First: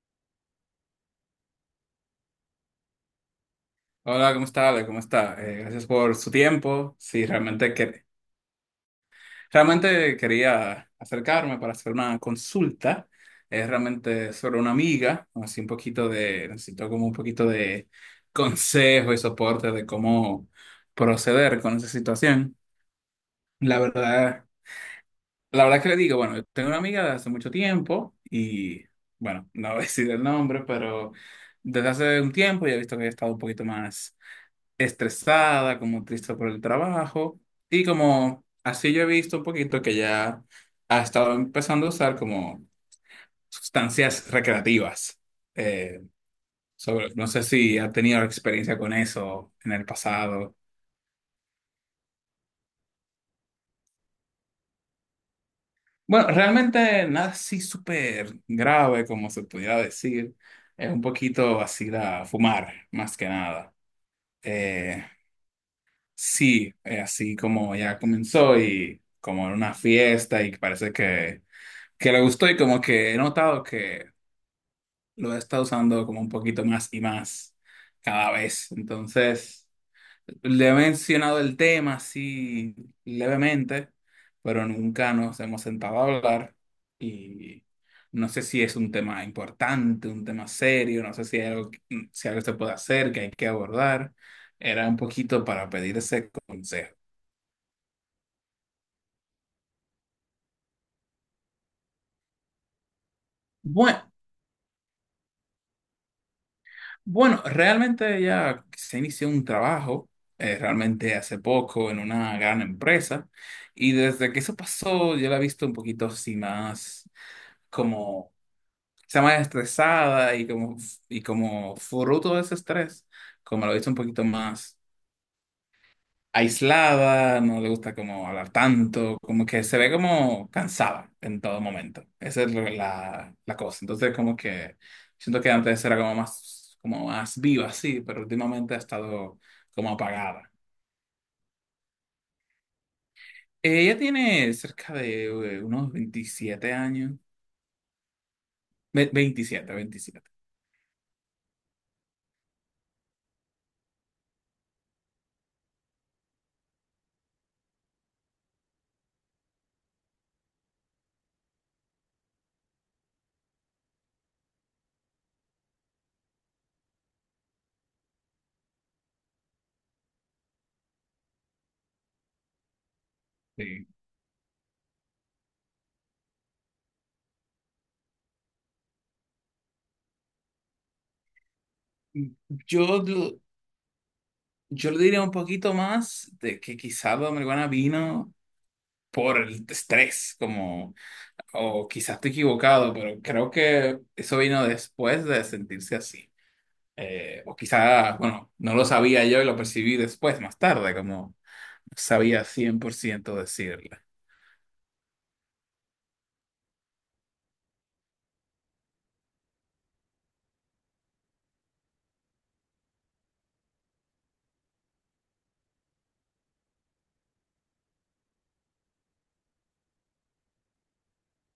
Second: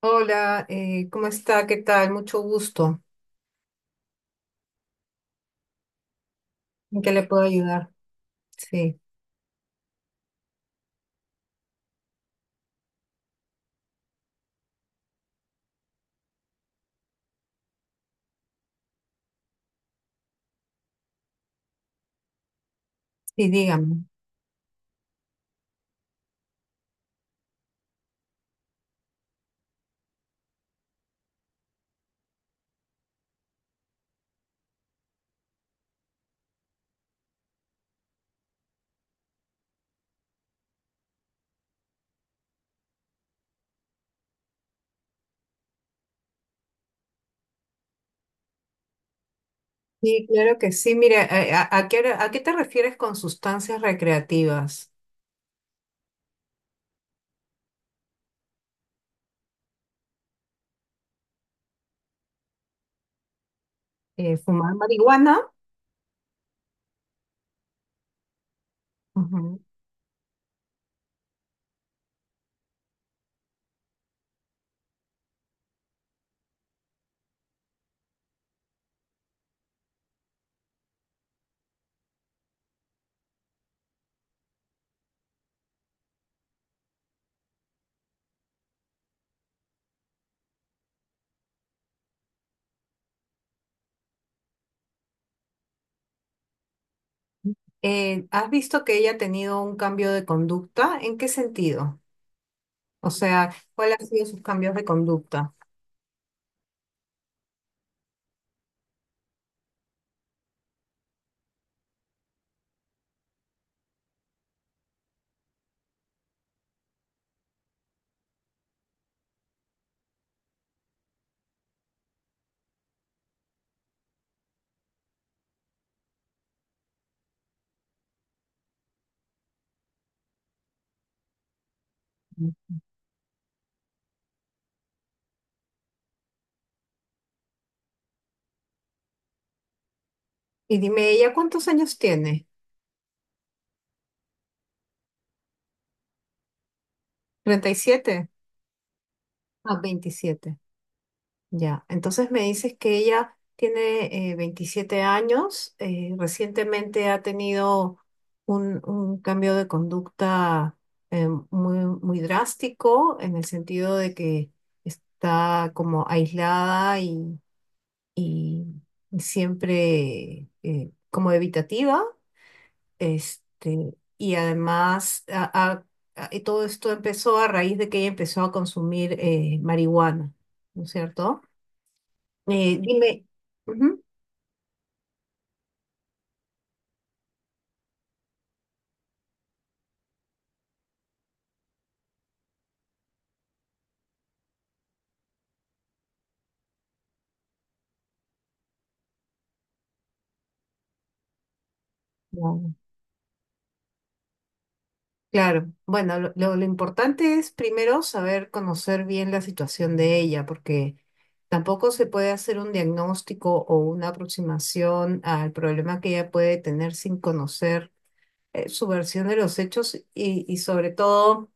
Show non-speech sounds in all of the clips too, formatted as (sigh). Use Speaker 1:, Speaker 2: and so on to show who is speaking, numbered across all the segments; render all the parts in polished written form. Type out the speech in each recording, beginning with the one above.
Speaker 1: Hola, ¿cómo está? ¿Qué tal? Mucho gusto.
Speaker 2: Hola, ¿cómo está, Ale? ¿Cómo está? Gracias por su tiempo.
Speaker 1: ¿En qué le
Speaker 2: Sí,
Speaker 1: puedo ayudar? Sí,
Speaker 2: realmente quería acercarme para hacer una consulta. Es realmente sobre una amiga, así necesito como un poquito de consejo y soporte de cómo proceder con esa situación.
Speaker 1: sí,
Speaker 2: La
Speaker 1: dígame.
Speaker 2: verdad, la verdad que le digo, bueno, yo tengo una amiga de hace mucho tiempo y, bueno, no voy a decir el nombre, pero desde hace un tiempo ya he visto que ella ha estado un poquito más estresada, como triste por el trabajo. Y como así yo he visto un poquito que ya ha estado empezando a usar como sustancias recreativas. Eh, sobre, no sé si ha tenido experiencia con eso en el
Speaker 1: Sí,
Speaker 2: pasado.
Speaker 1: claro que sí. Mire, ¿a qué te refieres con sustancias recreativas?
Speaker 2: Bueno, realmente nada así súper grave como se pudiera decir. Es un poquito así la fumar, más que nada.
Speaker 1: ¿Fumar
Speaker 2: Eh,
Speaker 1: marihuana?
Speaker 2: sí, así como ya comenzó y como en
Speaker 1: Ujú.
Speaker 2: una fiesta y parece que le gustó y como que he notado que lo he estado usando como un poquito más y más cada vez. Entonces, le he mencionado el tema así levemente, pero nunca nos hemos sentado a hablar y no sé si es un tema importante, un tema serio, no sé si hay algo, si algo se puede hacer, que hay que abordar. Era un poquito para pedir ese consejo.
Speaker 1: ¿Has visto que ella ha tenido un cambio de conducta? ¿En qué sentido? O sea, ¿cuáles
Speaker 2: bueno
Speaker 1: han sido sus cambios de conducta?
Speaker 2: Bueno, realmente ella se inició un trabajo, realmente hace poco, en una gran empresa, y desde que eso pasó, yo la he visto un poquito así más como, está más estresada y como fruto de ese estrés, como la he visto un poquito más aislada, no le gusta como hablar tanto, como que se ve como cansada en todo momento. Esa es la cosa. Entonces, como que siento que antes era como más viva, sí, pero últimamente ha estado como apagada.
Speaker 1: Y dime, ¿ella cuántos años tiene?
Speaker 2: Ella tiene cerca de unos 27 años.
Speaker 1: 37.
Speaker 2: 27,
Speaker 1: Ah,
Speaker 2: 27.
Speaker 1: 27. Ya, entonces me dices que ella tiene 27 años, recientemente ha tenido un cambio de conducta muy drástico en el sentido de que está como aislada y siempre como evitativa,
Speaker 2: Sí.
Speaker 1: este, y además y todo esto empezó a raíz de que ella empezó a consumir marihuana, ¿no es cierto?
Speaker 2: Yo,
Speaker 1: Dime,
Speaker 2: lo-
Speaker 1: ujú.
Speaker 2: yo le diría un poquito más de que quizá la marihuana vino por el estrés, como o quizás estoy equivocado, pero creo que eso vino después de sentirse así. O quizás, bueno, no lo sabía yo y lo percibí después, más tarde, como no sabía
Speaker 1: No,
Speaker 2: 100% decirle.
Speaker 1: claro, bueno, lo importante es primero saber conocer bien la situación de ella, porque tampoco se puede hacer un diagnóstico o una aproximación al problema que ella puede tener sin conocer su versión de los hechos y sobre todo,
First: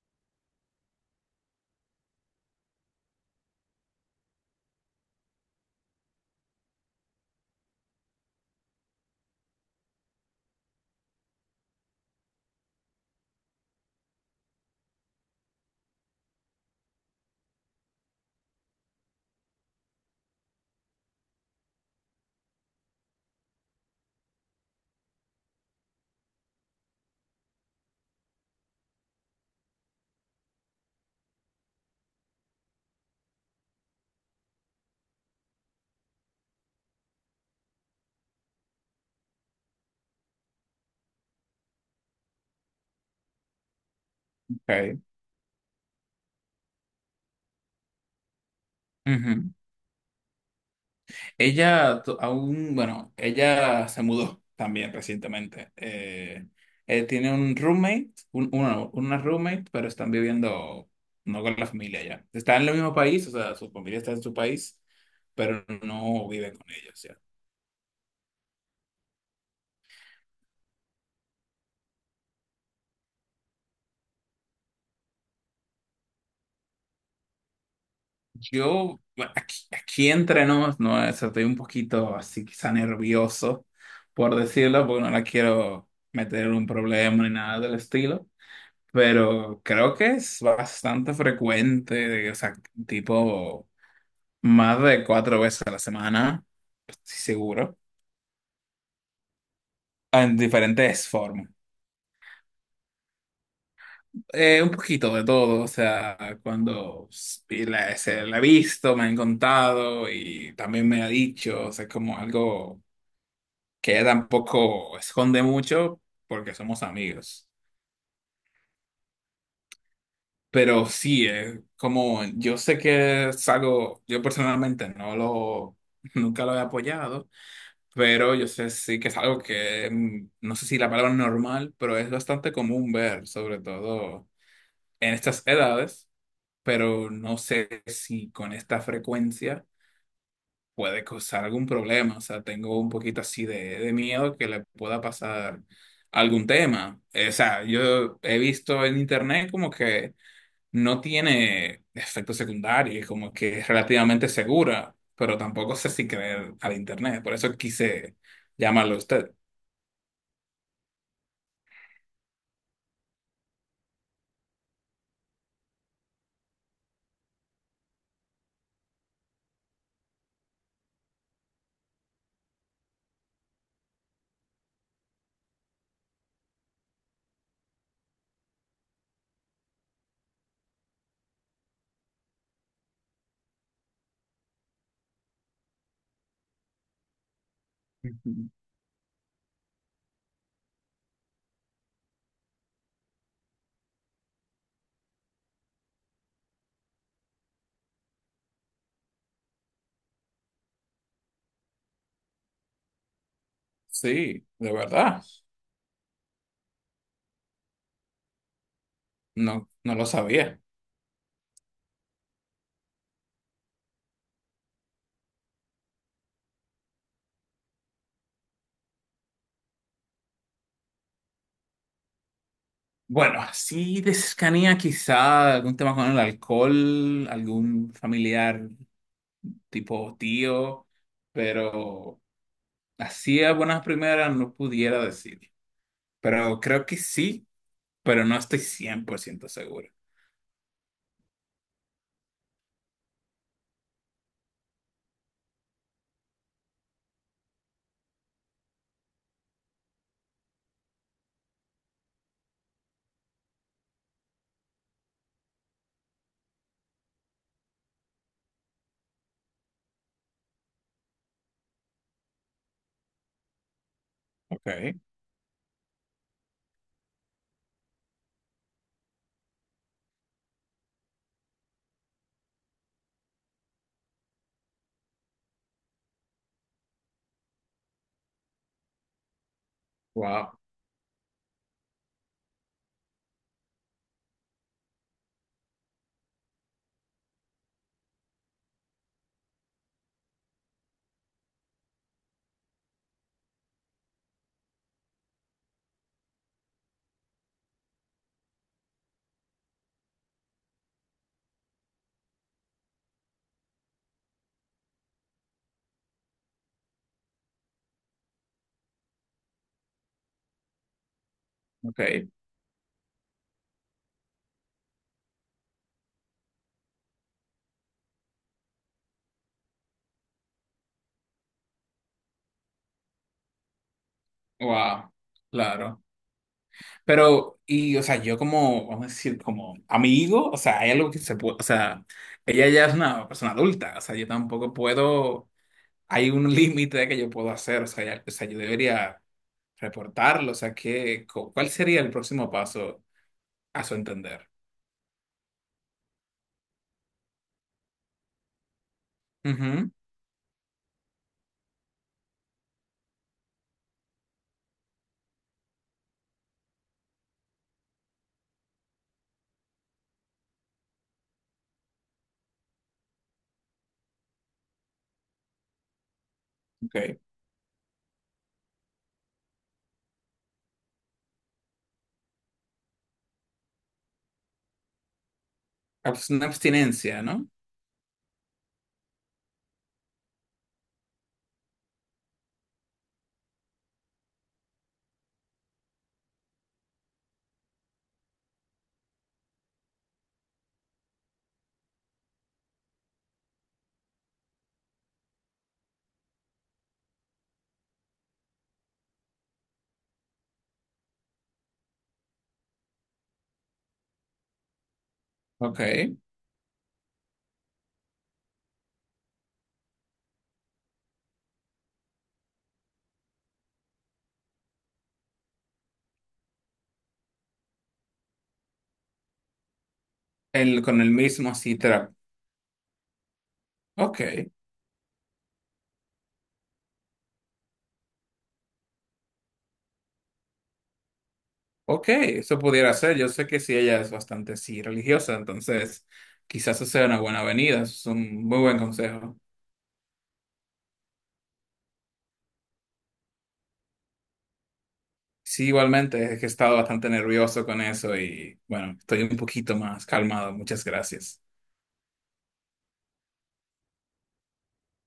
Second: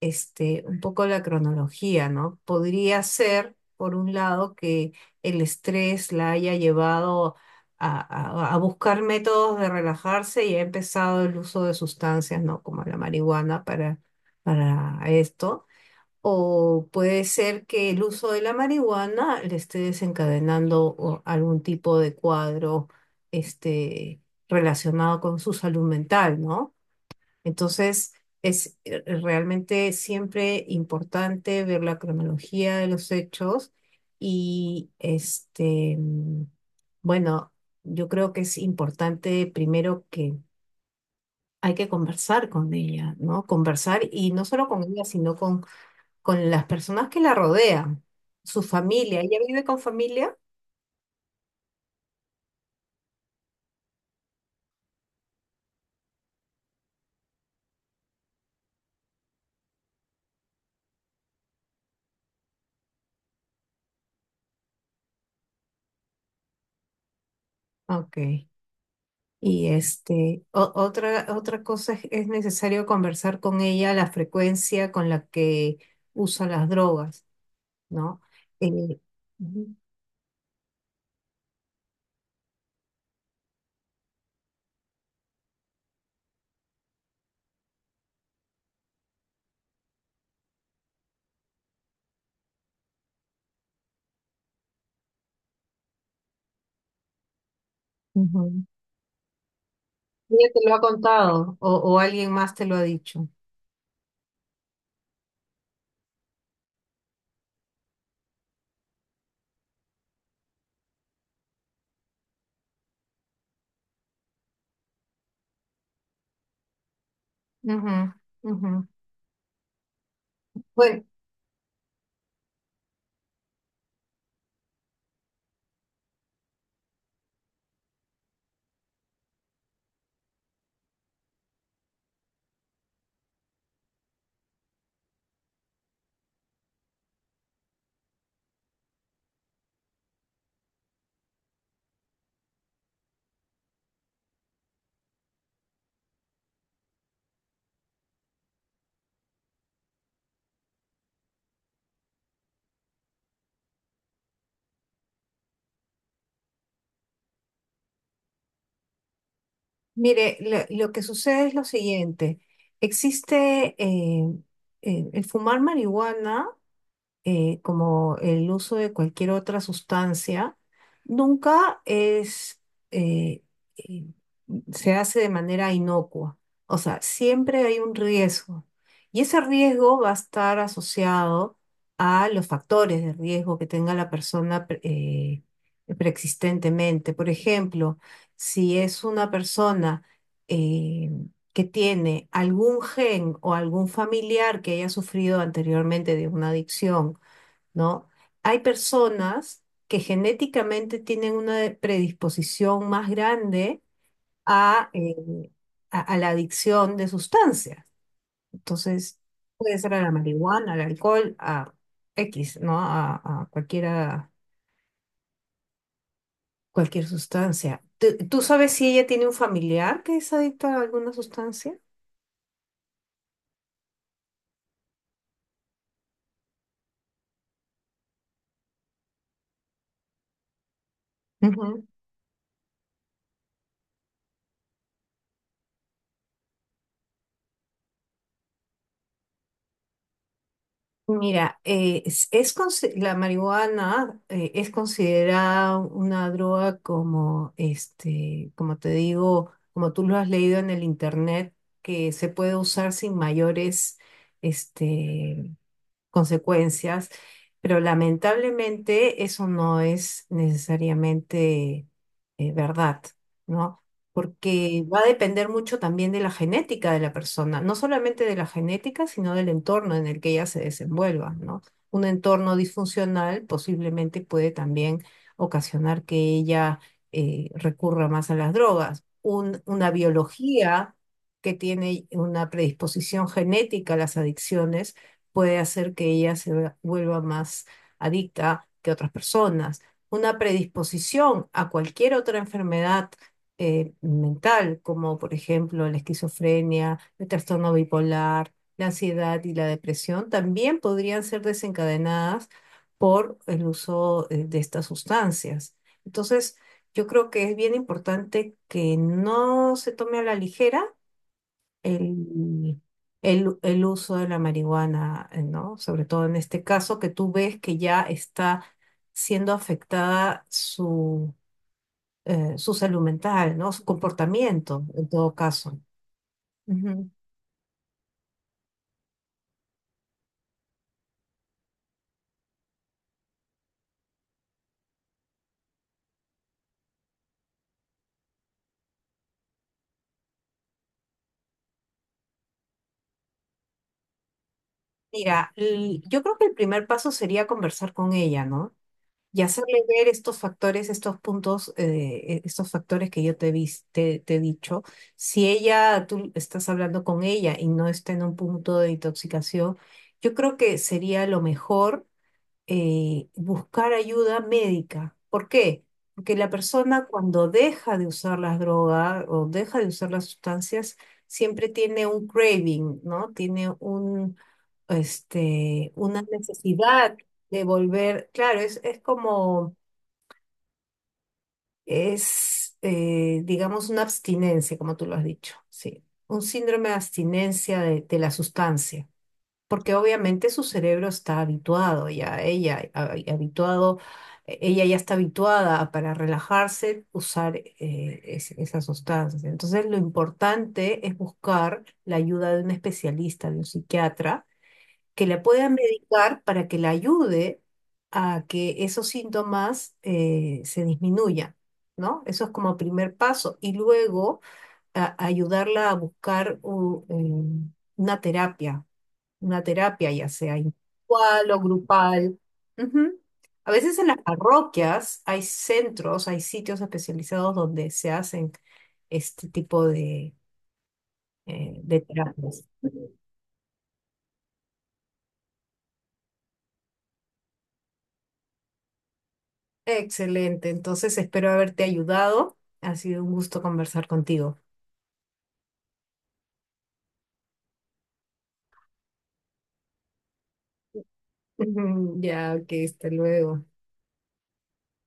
Speaker 1: este, un poco la cronología, ¿no? Podría ser, por un lado, que el estrés la haya llevado a, a buscar métodos de relajarse y ha empezado el uso de sustancias, ¿no? Como la marihuana para esto. O puede ser que el uso de la marihuana le esté desencadenando o algún tipo de cuadro, este, relacionado con su salud mental, ¿no? Entonces, es realmente siempre importante ver la cronología de los hechos y este, bueno, yo creo que es importante primero que hay que conversar con ella, ¿no? Conversar y no solo con
Speaker 2: Ok.
Speaker 1: ella, sino con las personas que la rodean, su familia. ¿Ella
Speaker 2: Ujú.
Speaker 1: vive con familia?
Speaker 2: Ella to- aún, bueno, ella se mudó también recientemente. Tiene un roommate, un, una roommate, pero están viviendo no con la familia ya. Están en el mismo país, o sea, su familia está en su país, pero no viven con ellos ya.
Speaker 1: Ok. Y este, otra cosa es necesario conversar con ella la frecuencia con la que usa las drogas, ¿no? Eh,
Speaker 2: Yo, bueno, aquí,
Speaker 1: ujú,
Speaker 2: aquí entre nos, no, o sea, estoy un poquito así quizá nervioso, por decirlo, porque no la quiero meter en un problema ni nada del estilo. Pero creo que es bastante frecuente, o sea, tipo más de 4 veces a la semana, estoy seguro,
Speaker 1: ujú.
Speaker 2: en
Speaker 1: Ella te lo ha
Speaker 2: diferentes formas.
Speaker 1: contado o alguien más te lo ha dicho.
Speaker 2: Un poquito de todo, o sea, cuando se la he visto, me han contado y también me ha dicho, o sea, es como algo que ella tampoco esconde mucho porque somos amigos.
Speaker 1: Ujú, ujú.
Speaker 2: Pero
Speaker 1: Bueno,
Speaker 2: sí, como yo sé que es algo, yo personalmente no lo, nunca lo he apoyado. Pero yo sé sí que es algo que, no sé si la palabra normal, pero es bastante común ver, sobre todo en estas edades, pero no sé si con esta frecuencia puede causar algún problema. O sea, tengo un poquito así de miedo que le pueda pasar algún tema. O sea, yo he visto en internet como que no tiene efectos secundarios, como que es relativamente segura, pero tampoco sé si creer al internet. Por eso quise llamarlo a usted.
Speaker 1: mire, lo que sucede es lo siguiente. Existe el fumar marihuana como el uso de cualquier otra sustancia, nunca es, eh, eh, se hace de manera inocua. O sea, siempre hay un riesgo. Y ese riesgo va a estar asociado a los factores de riesgo que tenga la persona preexistentemente. Por ejemplo,
Speaker 2: Ujú.
Speaker 1: si es una persona eh, que tiene algún gen o algún familiar que haya sufrido anteriormente de una adicción, ¿no? Hay personas que genéticamente tienen una predisposición más grande
Speaker 2: Sí, de
Speaker 1: a,
Speaker 2: verdad.
Speaker 1: eh, a la adicción de sustancias. Entonces,
Speaker 2: No,
Speaker 1: puede ser
Speaker 2: no
Speaker 1: a
Speaker 2: lo
Speaker 1: la
Speaker 2: sabía.
Speaker 1: marihuana, al alcohol, a X, ¿no? A cualquiera, cualquier sustancia. ¿Tú sabes si ella tiene un familiar que es adicto a alguna sustancia?
Speaker 2: Bueno, así de cercanía, quizá algún tema con el alcohol, algún familiar tipo tío, pero así a buenas primeras no pudiera decir. Pero creo que sí, pero no estoy 100% seguro.
Speaker 1: Mira, la marihuana es considerada una droga como, este, como te digo, como tú lo has leído en el internet, que se puede usar sin mayores, este, consecuencias, pero lamentablemente eso no es necesariamente verdad, ¿no? Porque
Speaker 2: Ok.
Speaker 1: va a depender mucho también de la genética de la persona, no solamente de la genética, sino del entorno en el que ella se desenvuelva, ¿no? Un entorno disfuncional posiblemente puede también ocasionar que ella recurra más a las drogas. Una
Speaker 2: Wow.
Speaker 1: biología que tiene una predisposición genética a las adicciones puede hacer que ella vuelva más adicta que otras personas. Una predisposición a cualquier otra enfermedad mental, como por ejemplo la esquizofrenia, el trastorno bipolar, la ansiedad y la depresión, también podrían ser desencadenadas por el uso de estas sustancias. Entonces, yo creo que es bien importante que no se tome a la ligera
Speaker 2: Ok.
Speaker 1: el, el uso de la marihuana, ¿no? Sobre todo en este caso, que tú ves que ya está siendo afectada su, su salud mental, ¿no? Su comportamiento, en
Speaker 2: Wow.
Speaker 1: todo caso.
Speaker 2: Claro.
Speaker 1: Ujú.
Speaker 2: Pero, y, o sea, yo como, vamos a decir, como amigo, o sea, hay algo que se puede, o sea, ella ya es una persona adulta, o sea, yo tampoco puedo, hay un (laughs) límite que yo puedo hacer, o sea, o sea, yo debería reportarlo, o sea, ¿cuál sería el próximo paso a su entender?
Speaker 1: Mira, yo creo que el primer paso sería conversar con ella, ¿no? Y hacerle
Speaker 2: Ujú,
Speaker 1: ver estos factores, estos puntos, estos factores que yo te, vis- te he dicho. Si ella, tú estás hablando con ella y no está en un punto de intoxicación, yo creo que sería lo mejor buscar ayuda médica. ¿Por qué? Porque la persona
Speaker 2: ok.
Speaker 1: cuando deja de usar las drogas o deja de usar las sustancias, siempre tiene un craving, ¿no? Tiene un, este, una
Speaker 2: Una
Speaker 1: necesidad
Speaker 2: abstinencia, ¿no?
Speaker 1: de volver. Claro, digamos, una abstinencia, como tú lo has dicho, sí. Un síndrome de abstinencia de la sustancia porque obviamente su cerebro está habituado ya, habituado, ella ya está habituada a, para relajarse usar esas sustancias. Entonces, lo importante es buscar la ayuda de un especialista, de un psiquiatra, que la pueda
Speaker 2: Ok.
Speaker 1: medicar para que la ayude a que esos síntomas se disminuyan. ¿No? Eso es como primer paso. Y luego ayudarla a buscar una terapia una terapia, ya sea
Speaker 2: Con el
Speaker 1: individual
Speaker 2: mismo
Speaker 1: o
Speaker 2: citra.
Speaker 1: grupal. Ujú. A veces en las
Speaker 2: Ok.
Speaker 1: parroquias hay centros, hay sitios especializados donde se hacen este tipo de
Speaker 2: Ok, eso
Speaker 1: terapias.
Speaker 2: pudiera ser. Yo sé que sí, ella es bastante sí religiosa, entonces quizás eso sea una buena avenida. Eso es un muy buen consejo.
Speaker 1: Excelente, entonces espero haberte ayudado. Ha sido un gusto conversar contigo.
Speaker 2: Sí, igualmente, es que he estado bastante nervioso con eso y bueno, estoy un poquito más calmado. Muchas gracias.
Speaker 1: (laughs) Ya, ok, hasta luego.